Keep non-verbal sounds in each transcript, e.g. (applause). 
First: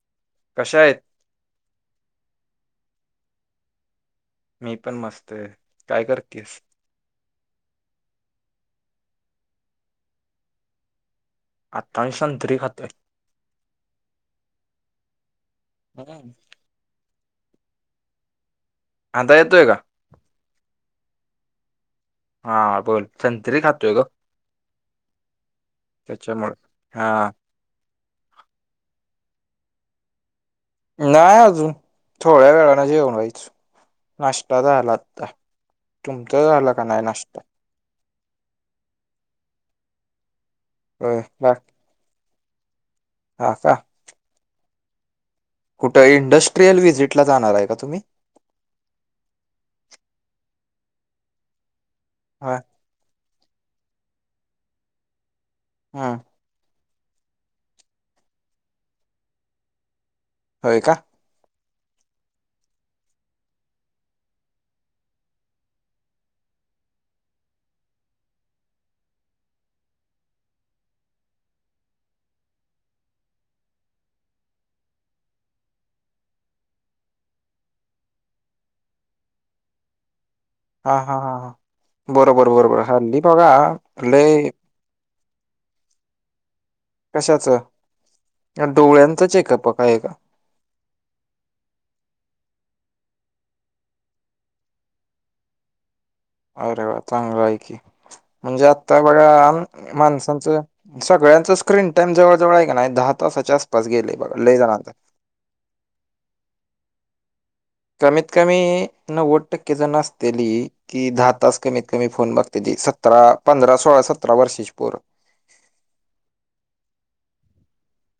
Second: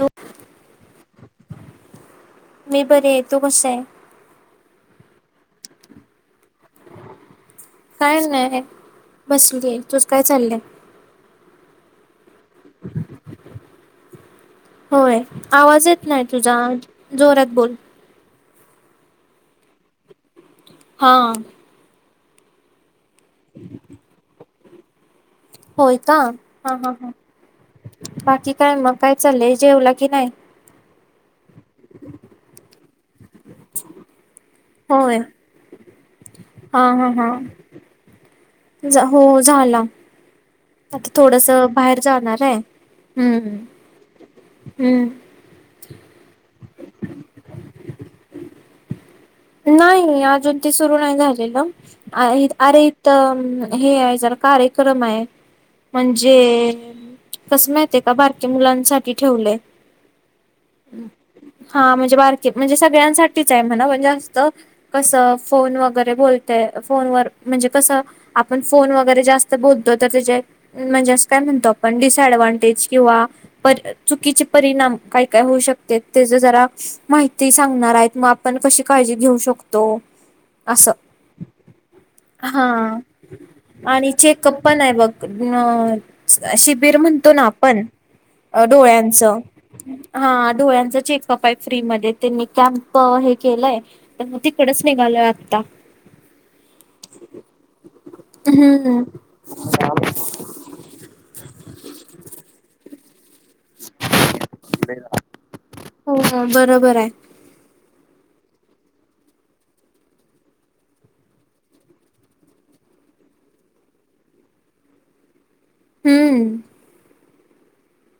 होो (inaudible) कशायेत. मी बरिय, तू कसाय. मी पण मस्तय, काय करतेस? काय नाय बसलीय, तुज काय चालय. आता सत्ररी खातोय. होय, आवाज येत नाही हम्म. तुझा, जोरात बोल. आता येतोय का? हा. हा बोल, संत्री खातोय ग. होय का? हा ह ह, बाकी काय म, काय चाललंय, जेवला की नाइ म नाय अजून, थोड्या वेळानं जेवायचं. नाष्टा झाला होय आता, तुमचा झाला हा काय नाय हा हा नाश्ता. हो झाला, आता होय थोडस बा बाहेर जाणारेय, हा हम्म का? हम्म. कुठ इंडस्ट्रियल व्हिजिटला जाणार आहे का तुम्ही? नाइ अजून ते सुरू नाइ झालेल. आ होय. अरे त म हे आहे जरा कार्यक्रम आहे. हम्म. मणजे कस माहितीय का बारक्या मुलांसाठी ठेवलय. होय का? हा म्हणजे बारके म्हणजे सगळ्यांसाठीच हाय म्हणाव. कस फोन वगैरे बोलत फोनवर म्हणजे कसं आपण फोन वैगेरे ज्यास्त बोलतो त्याच जे म्हणजे असं काय म्हणतो आपण डीसाईडवानटेज किंवा चुकीचे परिणाम काय काय होऊ शकत्यात. तेज जरा माहिती सांगणार हायत. मग आपण कशी काळजी घेऊ शकतो. असं हा हा हा बरोबर हा बरोबर हल्ली बगा आणि लयी चेकअप पण आय बघ न शिबिर म्हणतो ना कशाचं? आपण. अ डोळ्यांच. डोळ्यांचं चेकअप काय आहे का? हा डोळ्यांचा चेकअप आय फ्री मध्ये. त्यांनी कॅम्प हे केलंय. तिकडच निघालोय आत्ता. अरे वा चांगलंय की. मणजे आता हम्म बगा माणसांच सगळ्यांचं स्क्रीन टाइम जवळ जवळ आहे का नाइ दहा तासाच्याआसपास गेले बघा लयी जणांच. हो हो बरोबर आहे. कमीत कमी नव्वद टक्के जन असतीली. की दहा तास कमीत कमी फोन बघत्याती. सतरा पंधरा सोळा सतरा वर्षेची पोर. हम्म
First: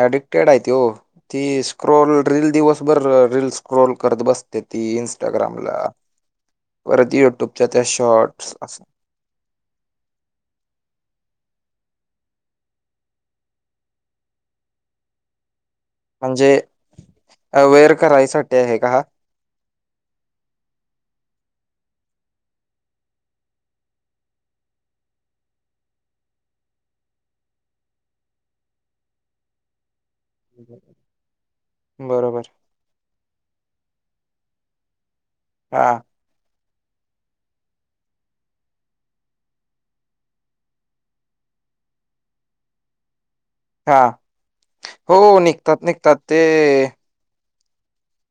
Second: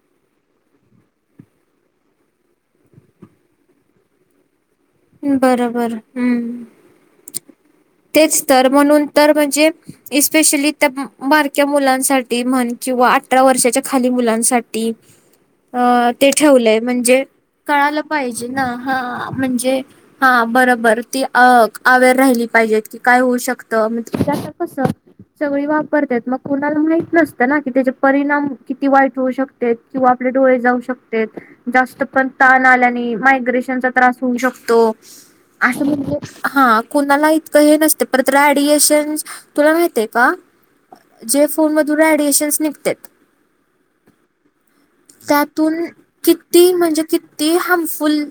ऍडिक्टेड आहे ती हो. ती स्क्रोल रील दिवसभर रील स्क्रोल करत बस ते ती इंस्टाग्रामला बरोबर हम्म परत युट्यूबच्या त्या तेच शॉर्टस. तर अस म्हणून तर म्हणजे इस्पेशली त्या बारक्या मुलांसाठी म्हण, किंवा अठरा वर्षाच्या खाली मुलांसाठी. (inaudible) अ ते म्हणजे ठेवलंय म्हणजे अवेअर कळालं पाइजे करायसाठी ना. आहे का हा म्हणजे हा बरोबर ती अ अवेर राहिली पाहिजेत. की काय होऊ शकतं. म्हणजे कस सगळी वापरत्यात. मग कुणाला माहित नसतं ना की त्याच परिणाम किती वाईट होऊ शकते. किंवा आपले डोळे जाऊ शकतेत. जास्त पण बरोबर ताण आल्याने मायग्रेशनचा त्रास होऊ शकतो. तो असं हा म्हणजे हा कुणाला इतकं हे नसते. परत ऍडिएशन तुला माहितय का? जे फोन मधून एडिएशन्स निघत्यात हा हो निघतात त्यातून निघतात किती ते म्हणजे कि ते हार्मफुल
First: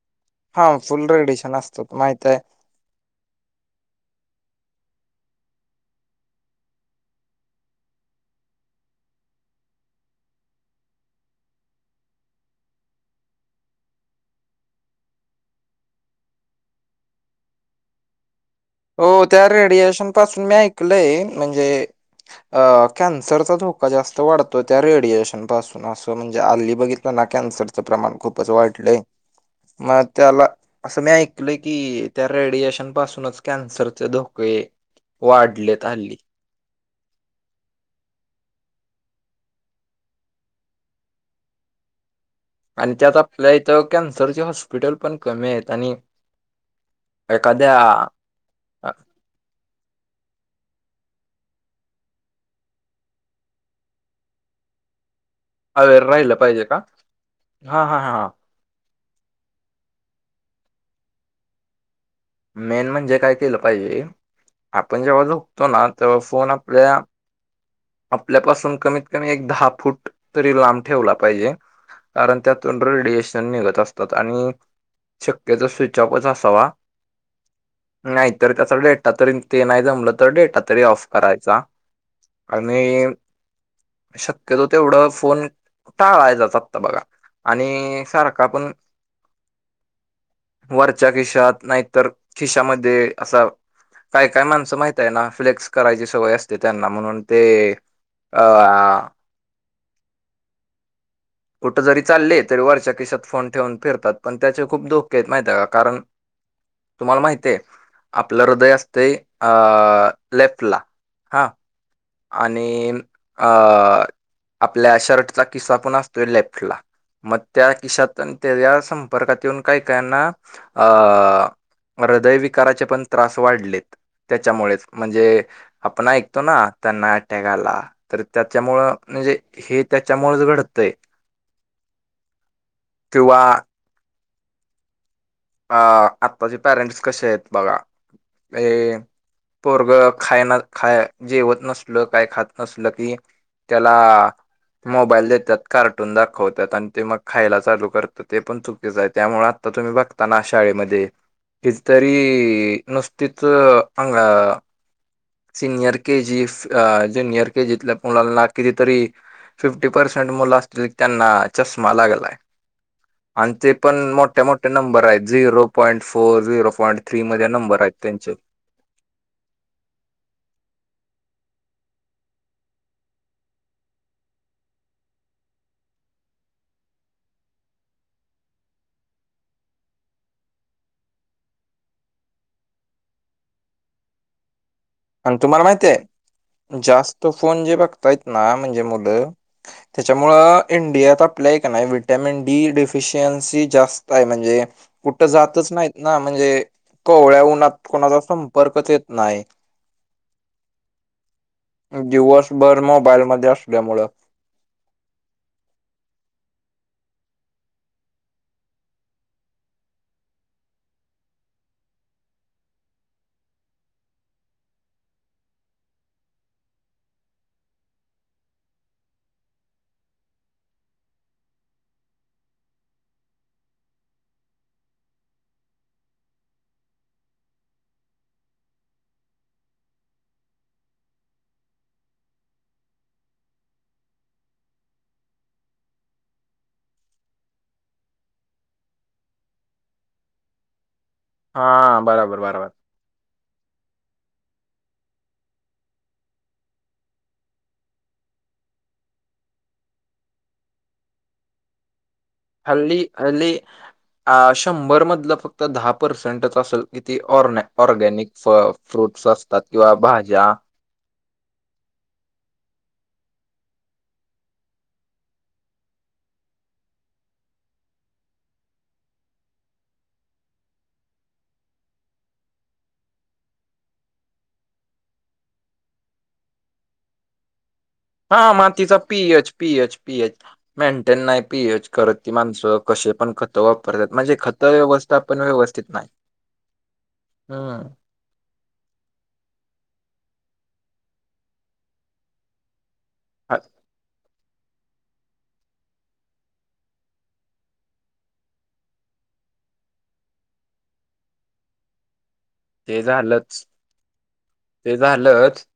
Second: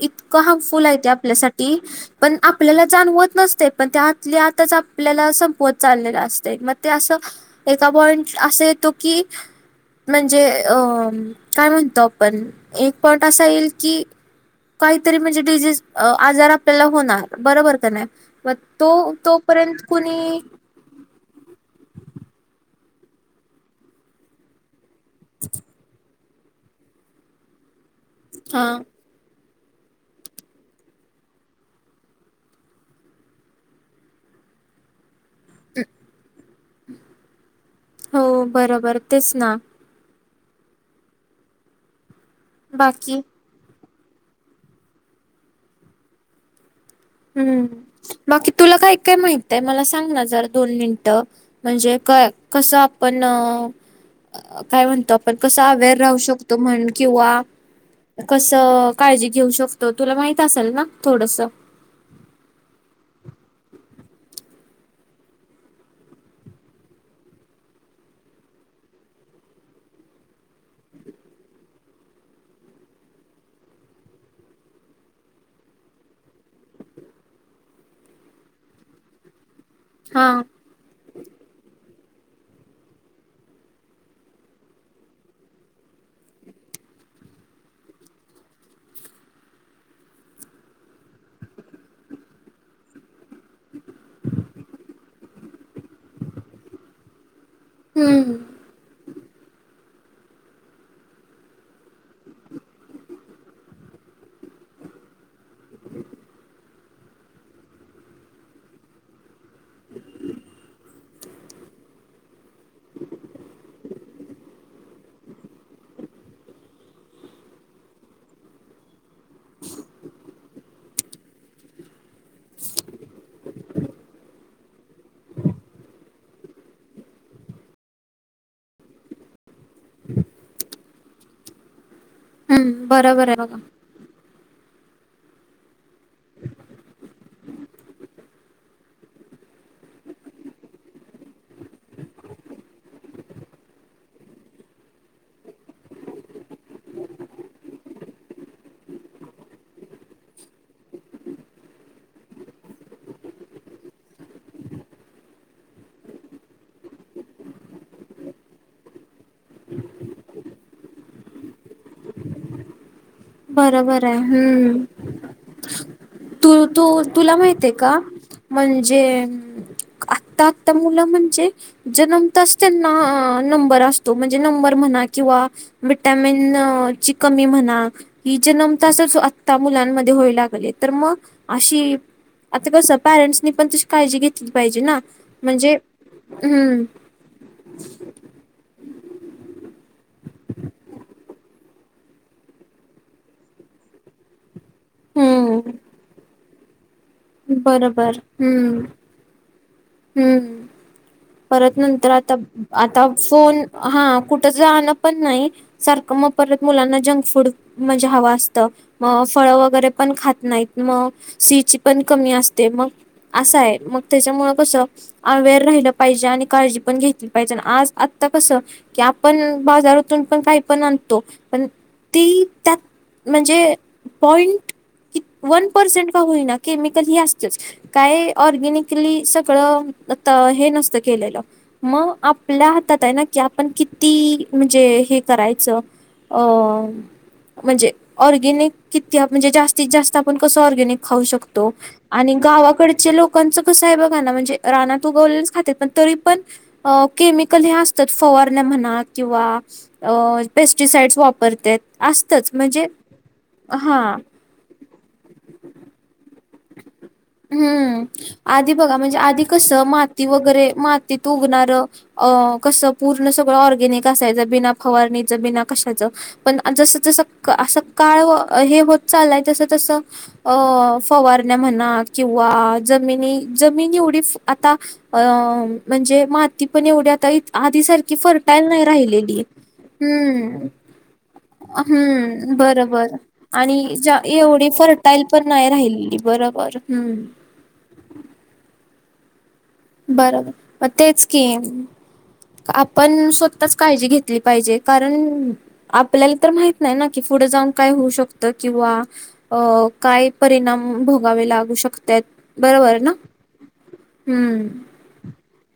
इतकं हार्मफुल आहे ते रेडिएशन आपल्यासाठी. असतात माहित पण आहे. आप आपल्याला जाणवत नसतय. पण आतल्या आताच आपल्याला संपवत चाललेलं असतय. मग ते अस एका पॉइंट अस येतो की म्हणजे अ काय म्हणतो आपण. एक पॉईंट असा येईल की काहीतरी म्हणजे डीजीस आजार आपल्याला होणार. बरोबर का नाही. तो हो त्या तोपर्यंत रेडिएशन कुणी पासून मी ऐक म्हणजे कॅन्सरचा धोका जास्त वाढतो. त्या रेड रेडिएशन पासून असं म्हणजे हल्ली बघितलं ना कॅन्सरचं प्रमाण खूपच हा वाढलय. त्याला अस मी ऐकलंय की, त्या रेडिएशन पासूनच कॅन्सरचे धोके वाढलेत हल्ली. हो बरोबर तेच ना. आणि त्यात बाकी आपल्या इथं कॅन्सरचे हॉस्पिटल पण कमी आहेत. आणि हम्म एखाद्या बाकी तुला काय काय माहित आहे. मला सांग ना जरा दोन मिनिटं. म्हणजे कस आपण काय म्हणतो आपण कस आवेर अवेअर राहू राहिलं शकतो पाहिजे का म्हण किंवा हा हा हा कस हो काळजी घेऊ शकतो तुला माहित असेल ना थोडंसं मेन म्हणजे काय केलं पाहिजे आपण जेव्हा झोपतो तेव्हा फोन आपल्या आपल्यापासून कमीत कमी एक दहा फूट तरी लांब ठेवला पाहिजे. कारण त्यातून रेडिएशन निघत असतात. आणि शक्यतो स्विच ऑफच असावा नाय त त्याचा डेटा तरी ते नाय जमलं हा तर डेटा तरी ऑफ करायचा. आणि शक्यतो फोन टाळायचाचं आता बघा आणि सारखा पण वरच्या खिशात नाय तर खिशामध्ये असा काय काय माणस माहिती हाय ना फ्लेक्स करायची सवय असते त्यांना म्हणुन ते हम्म अ कुठं जरी चालले तरी वरच्या खिशात फोन ठेवून फिरतात पण त्याचे खूप धोके आहेत. माहिती आहे का कारण तुम्हाला माहितिये. आपलं हृदय असतय अ लेफ्टला हा आपल्या अ शर्टचा किस्सा पण असतोय लेफ्टला मं त्या किशात आणि संपर्कात येऊन काय काय यांना हृदयविकाराचे पण त्रास वाढलेत. त्याच्यामुळेच म्हणजे आपण ऐकतो ना त्यानां अटॅक आला तर त्याच्यामुळे म्हणजे हे त्याच्यामुळंच घडतंय. (unintelligible) हम्म बरोबर आहेत किंवा बघा आ आत्ताचे पॅरेंट्स कसे आहेत बघा हे पोरग खाय ना जेवत नसल काय खात नसल की त्याला मोबाईल देत्यात कार्टून दाखवत्यात आणि ते मग खायला चालू करत. ते पण चुकीच आहे. त्यामुळं आता तुम्ही बघ तांना शाळेमध्ये किती तरी नुसतीच आंग सिनियर के जीस जुनिअर के जीतल्या मुलांना किती तरी फिफ्टी पर्सेंट मुल असतील त्यानां चष्मा लागलाय. आणि ते पण बरोबर आहे मोठे मोठे हम्म नंबर आहेत zero point four two zero two point three तुला मध्ये माहितीय नंबर का आहेत. म्हणजे आत्ता आत्ता मुलं म्हणजे जन्मताच त्यांना अ नंबर असतो. म्हणजे नंबर म्हणा किंवा विटॅमिन ची कमी म्हणा ही जन्मताच आता मुलांमध्ये होऊ लागले तर म अशी आता पासना पेरेंट्सनी पण तशी काळजी घेतली पाहिजे ना. आणि तुम्हाला म्हणजे माहिती ये हम्म जास्त फोन जे बघतायत ना म्हणजे मुलं त्याच्यामुळं इंडियात आपल्या हाय का नाय विटॅमिन डी डिफिशियन्सी जास्त हाय म्हणजे कुठं हम्म जातच नाहीत ना म्हणजे कोवळ्या उन्हात कोणाचा संपर्कच येत नाही. हूं परत नंतर आता दिवसभर आता मोबाईल मध्ये फोन असल्यामुळं हं कुठ जाण पण नाही सारखं मग परत मुलांना जंक फूड म्हणजे हवं असतं. मग फळं वगैरे पण खात नाहीत मग शी ई ची पण कमी असते मग असं आहे मग त्याच्यामुळं कसं. अव्हेर राहिलं पाहिजे आणि काळजी पण घेतली पाहिजे आणि आज आत्ता कसं कि आपण बाजारातून पण काही पण आणतो पण ती त्यात म्हणजे पॉइंट वन पर्सेंट का होईना केमिकल हे असतच. काय ऑर्गॅनिकली सगळं आता हे नसत केलेलं. म आपल्या हातात आहे ना कि आपण किती म्हणजे हे करायचं. अ म्हणजे ऑर्गेनिक किती आप म्हणजे जास्तीत जास्त आपण कसं ऑर्गेनिक खाऊ शकतो. तो हा आणि बरोबर बरोबर गावाकड. लोकांच कस आहे बघा ना म्हणजे राणा तुगवले खातात पण तरी पण. अ केमिकल हे असतात फवारण्या म्हणा किंवा. अ पेस्टिसाईड्स वापरत. असतंच. हल्ली हल्ली शंभर मधलं फक्त दहा पर्सेंटच असेल. किती ऑरन हम्म ऑर्गॅनिक आधी बघा म्हणजे फ्रूट्स असतात किंवा भाज्या. तिथ उघणार. अ कसं पूर्ण सगळं ऑर्गॅनिक असायचं बिना फवारणीचं बिना कशाचं. पण जस जसं असं काळ हे होत चाललंय तसं तसं अ. फवारण्या म्हणा किंवा जमिनी जमिनी एवढी आता. अ म्हणजे माती पण एवढी आता आधी सारखी. कि हां, फरटाईल नाही मातीचा राहिलेली पी-एच, पी-एच, पी-एच हम्म मेंटेन नाही पी-एच करत ती हम्म माणसं. बर बर. कसे पण खतं आणि वापरतात. म्हणजे एवढी खतं फर्टाईल व्यवस्थापन पण नाही राहिली बरोबर हम्. हा. बरोबर म तेच की आपण हां, स्वतःच काळजी घेत. पाहिजे कारण. आपल्याला तर माहित नाही ना कि पुढे जाऊन काय होऊ शकतं किंवा. अ काय परिणाम भोगावे लागू शकतात. बरोबर ते ना झालंच हम्म ते झालंच.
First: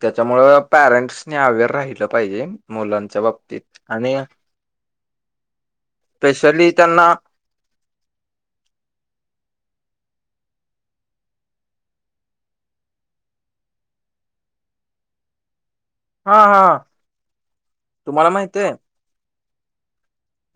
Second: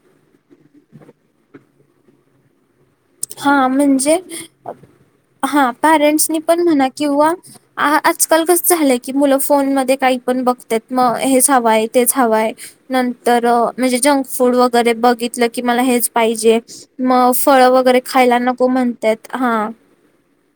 त्याच्यामुळ पॅरेंट्स अवेअर राहिलं पाहिजे. मुलांच्या हा बाबतीत आणि. म्हणजे हा पॅरेंट्सनी पण स्पेशली म्हणा त्यांना किंवा. आ आजकाल कस झालंय की मुलं फोन मध्ये काही पण बघतात मग हेच हवंय तेच हवंय. नंतर म्हणजे जंक फूड वगैरे बघितलं की मला हेच. हां, पाहिजे हां. मग फळ वगैरे तुम्हाला खायला माहिती नको म्हणतात हा.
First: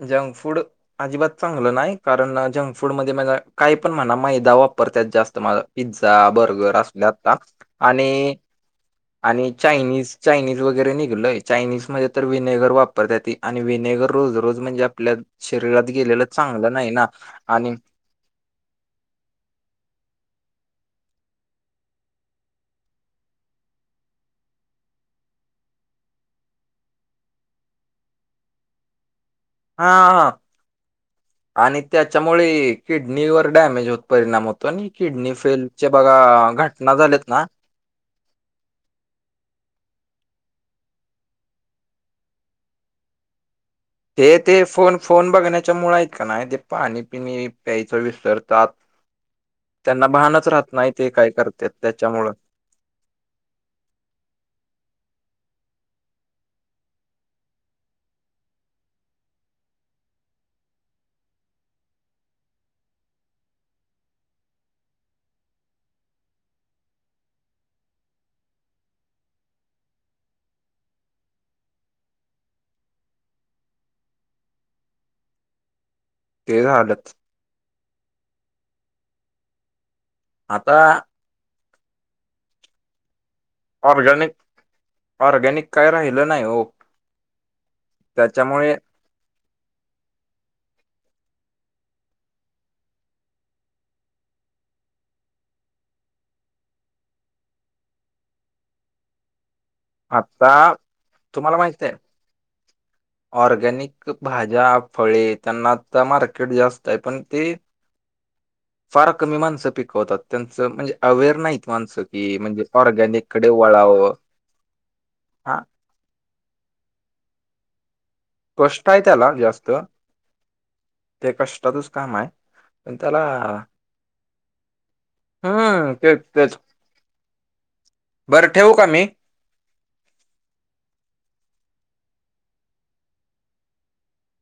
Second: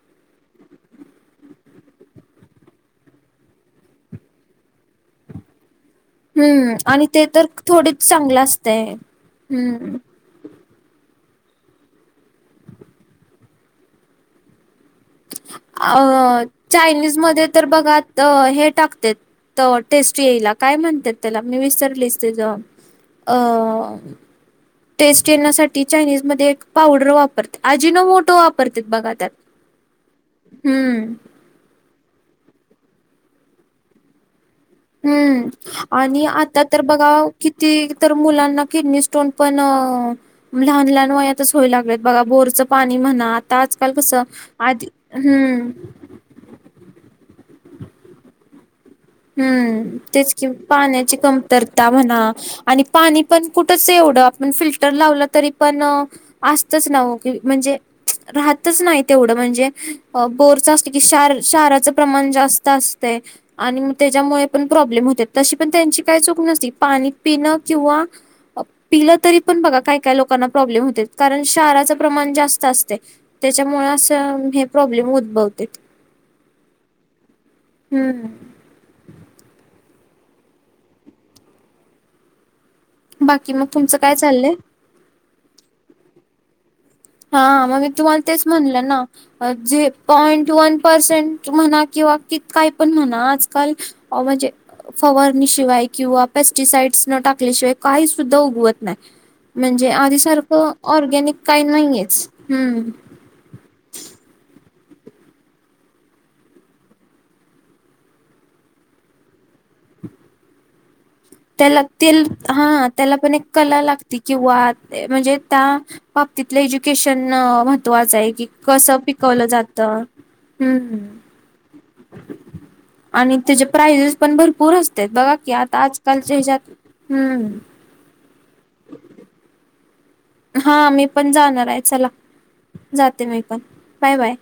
Junk food. अजिबात चांगलं नाही कारण जंक फूड मध्ये माझ काय पण म्हणा मैदा वापरतात जास्त माला. पिझ्झा हम्म बर्गर आणि असल्या ते आता तर थोडीच आणि चांगलं असतंय आणि हम्म चायनीज. चायनीज वगैरे निघालोय चायनीज मध्ये तर विनेगर वापरतात ती आणि विनेगर रोज रोज म्हणजे. आपल्या शरीरात गेलेलं अ चांगलं नाही ना चायनीज मध्ये आणि. बघा तर हे टाकते त टेस्ट येईला काय म्हणतात त्याला मी विसरलीस ते ज. अ. टेस्ट येण्यासाठी चायनीज मध्ये एक पावडर वापरते आजिनो मोटो वापरते बघा त्या. हा हा. हम्म. आणि त्याच्यामुळे किडनीवर डॅमेज होत परिणाम होत. हम्म आणि आता तर घटना बघा झाल्यात ना किती तर मुलांना किडनी स्टोन पण लहान लहान वयातच होय लागलेत बघा बोरचं पाणी म्हणत आजकाल कस ते ते आधी फोन फोन बघण्याच्या मुळे हम्म आहेत नाही ते पाणी पिणी प्यायचं विसरतात हम्म त्यांना तेच कि भानच राहत नाही ते पाण्याची काय करतात कमतरता म्हणा त्याच्यामुळं आणि पाणी पण कुठच एवढं आपण फिल्टर लावलं तरी पण असतच नव की म्हणजे राहतच नाही तेवढं म्हणजे बोरचं असत की शार शाराचं प्रमाण जास्त असतं आणिग त्याच्यामुळे पण प्रॉब्लेम होते तशी पण त्यांची काही चूक नसती पाणी पिणं किंवा पिलं तरी पण बघा काय काय लोकांना प्रॉब्लेम होते कारण शाराच प्रमाण जास्त असते त्याच्यामुळे असं हे प्रॉब्लेम उद्भवते तेज हलत हम्म आता बाकी मग तुमचं काय चाललंय ऑरगॅनिक काय राहिलं नाही हो. हा मग तुम्हाला तेच त्याच्यामुळे म्हणलं ना. जे पॉइंट वन पर्सेंट म्हणा किंवा क काय पण म्हणा आजकाल अ म्हजे फवारणीशिवाय किंवा पेस्टिसाईड्स न टाकल्याशिवाय काही सुद्धा उगवत नाही म्हणजे आता आधीसारखं ऑर्गॅनिक तुम्हाला काही माहित आहे नाहीेच हम्म ऑर्गॅनिक भाज्या फळे त्यांना तर मार्केट जास्त आहे पण ते फार कमी माणसं पिकवतात त्यांचं म्हणजे अवेअर नाहीत त्याला माणसं तेल की म्हणजे हा त्याला पण एक ऑर्गॅनिककडे कला वळावं लागते किंवा म्हणजे हा त्या बाबतीतलं एज्युकेशन महत्त्वाच आहे कि कष्ट कसं आहे त्याला पिकवलं जास्त जातं हम्म ते कष्टातच काम आहे पण त्याला आणि त्याचे प्राइजेस पण भरपूर असते बघा की आता हम्म तेच आजकालच्या तेच हच्यात हम्म. बरं ठेवू का मी. हा मी पण जाणार आहे चला जाते मी पण बाय बाय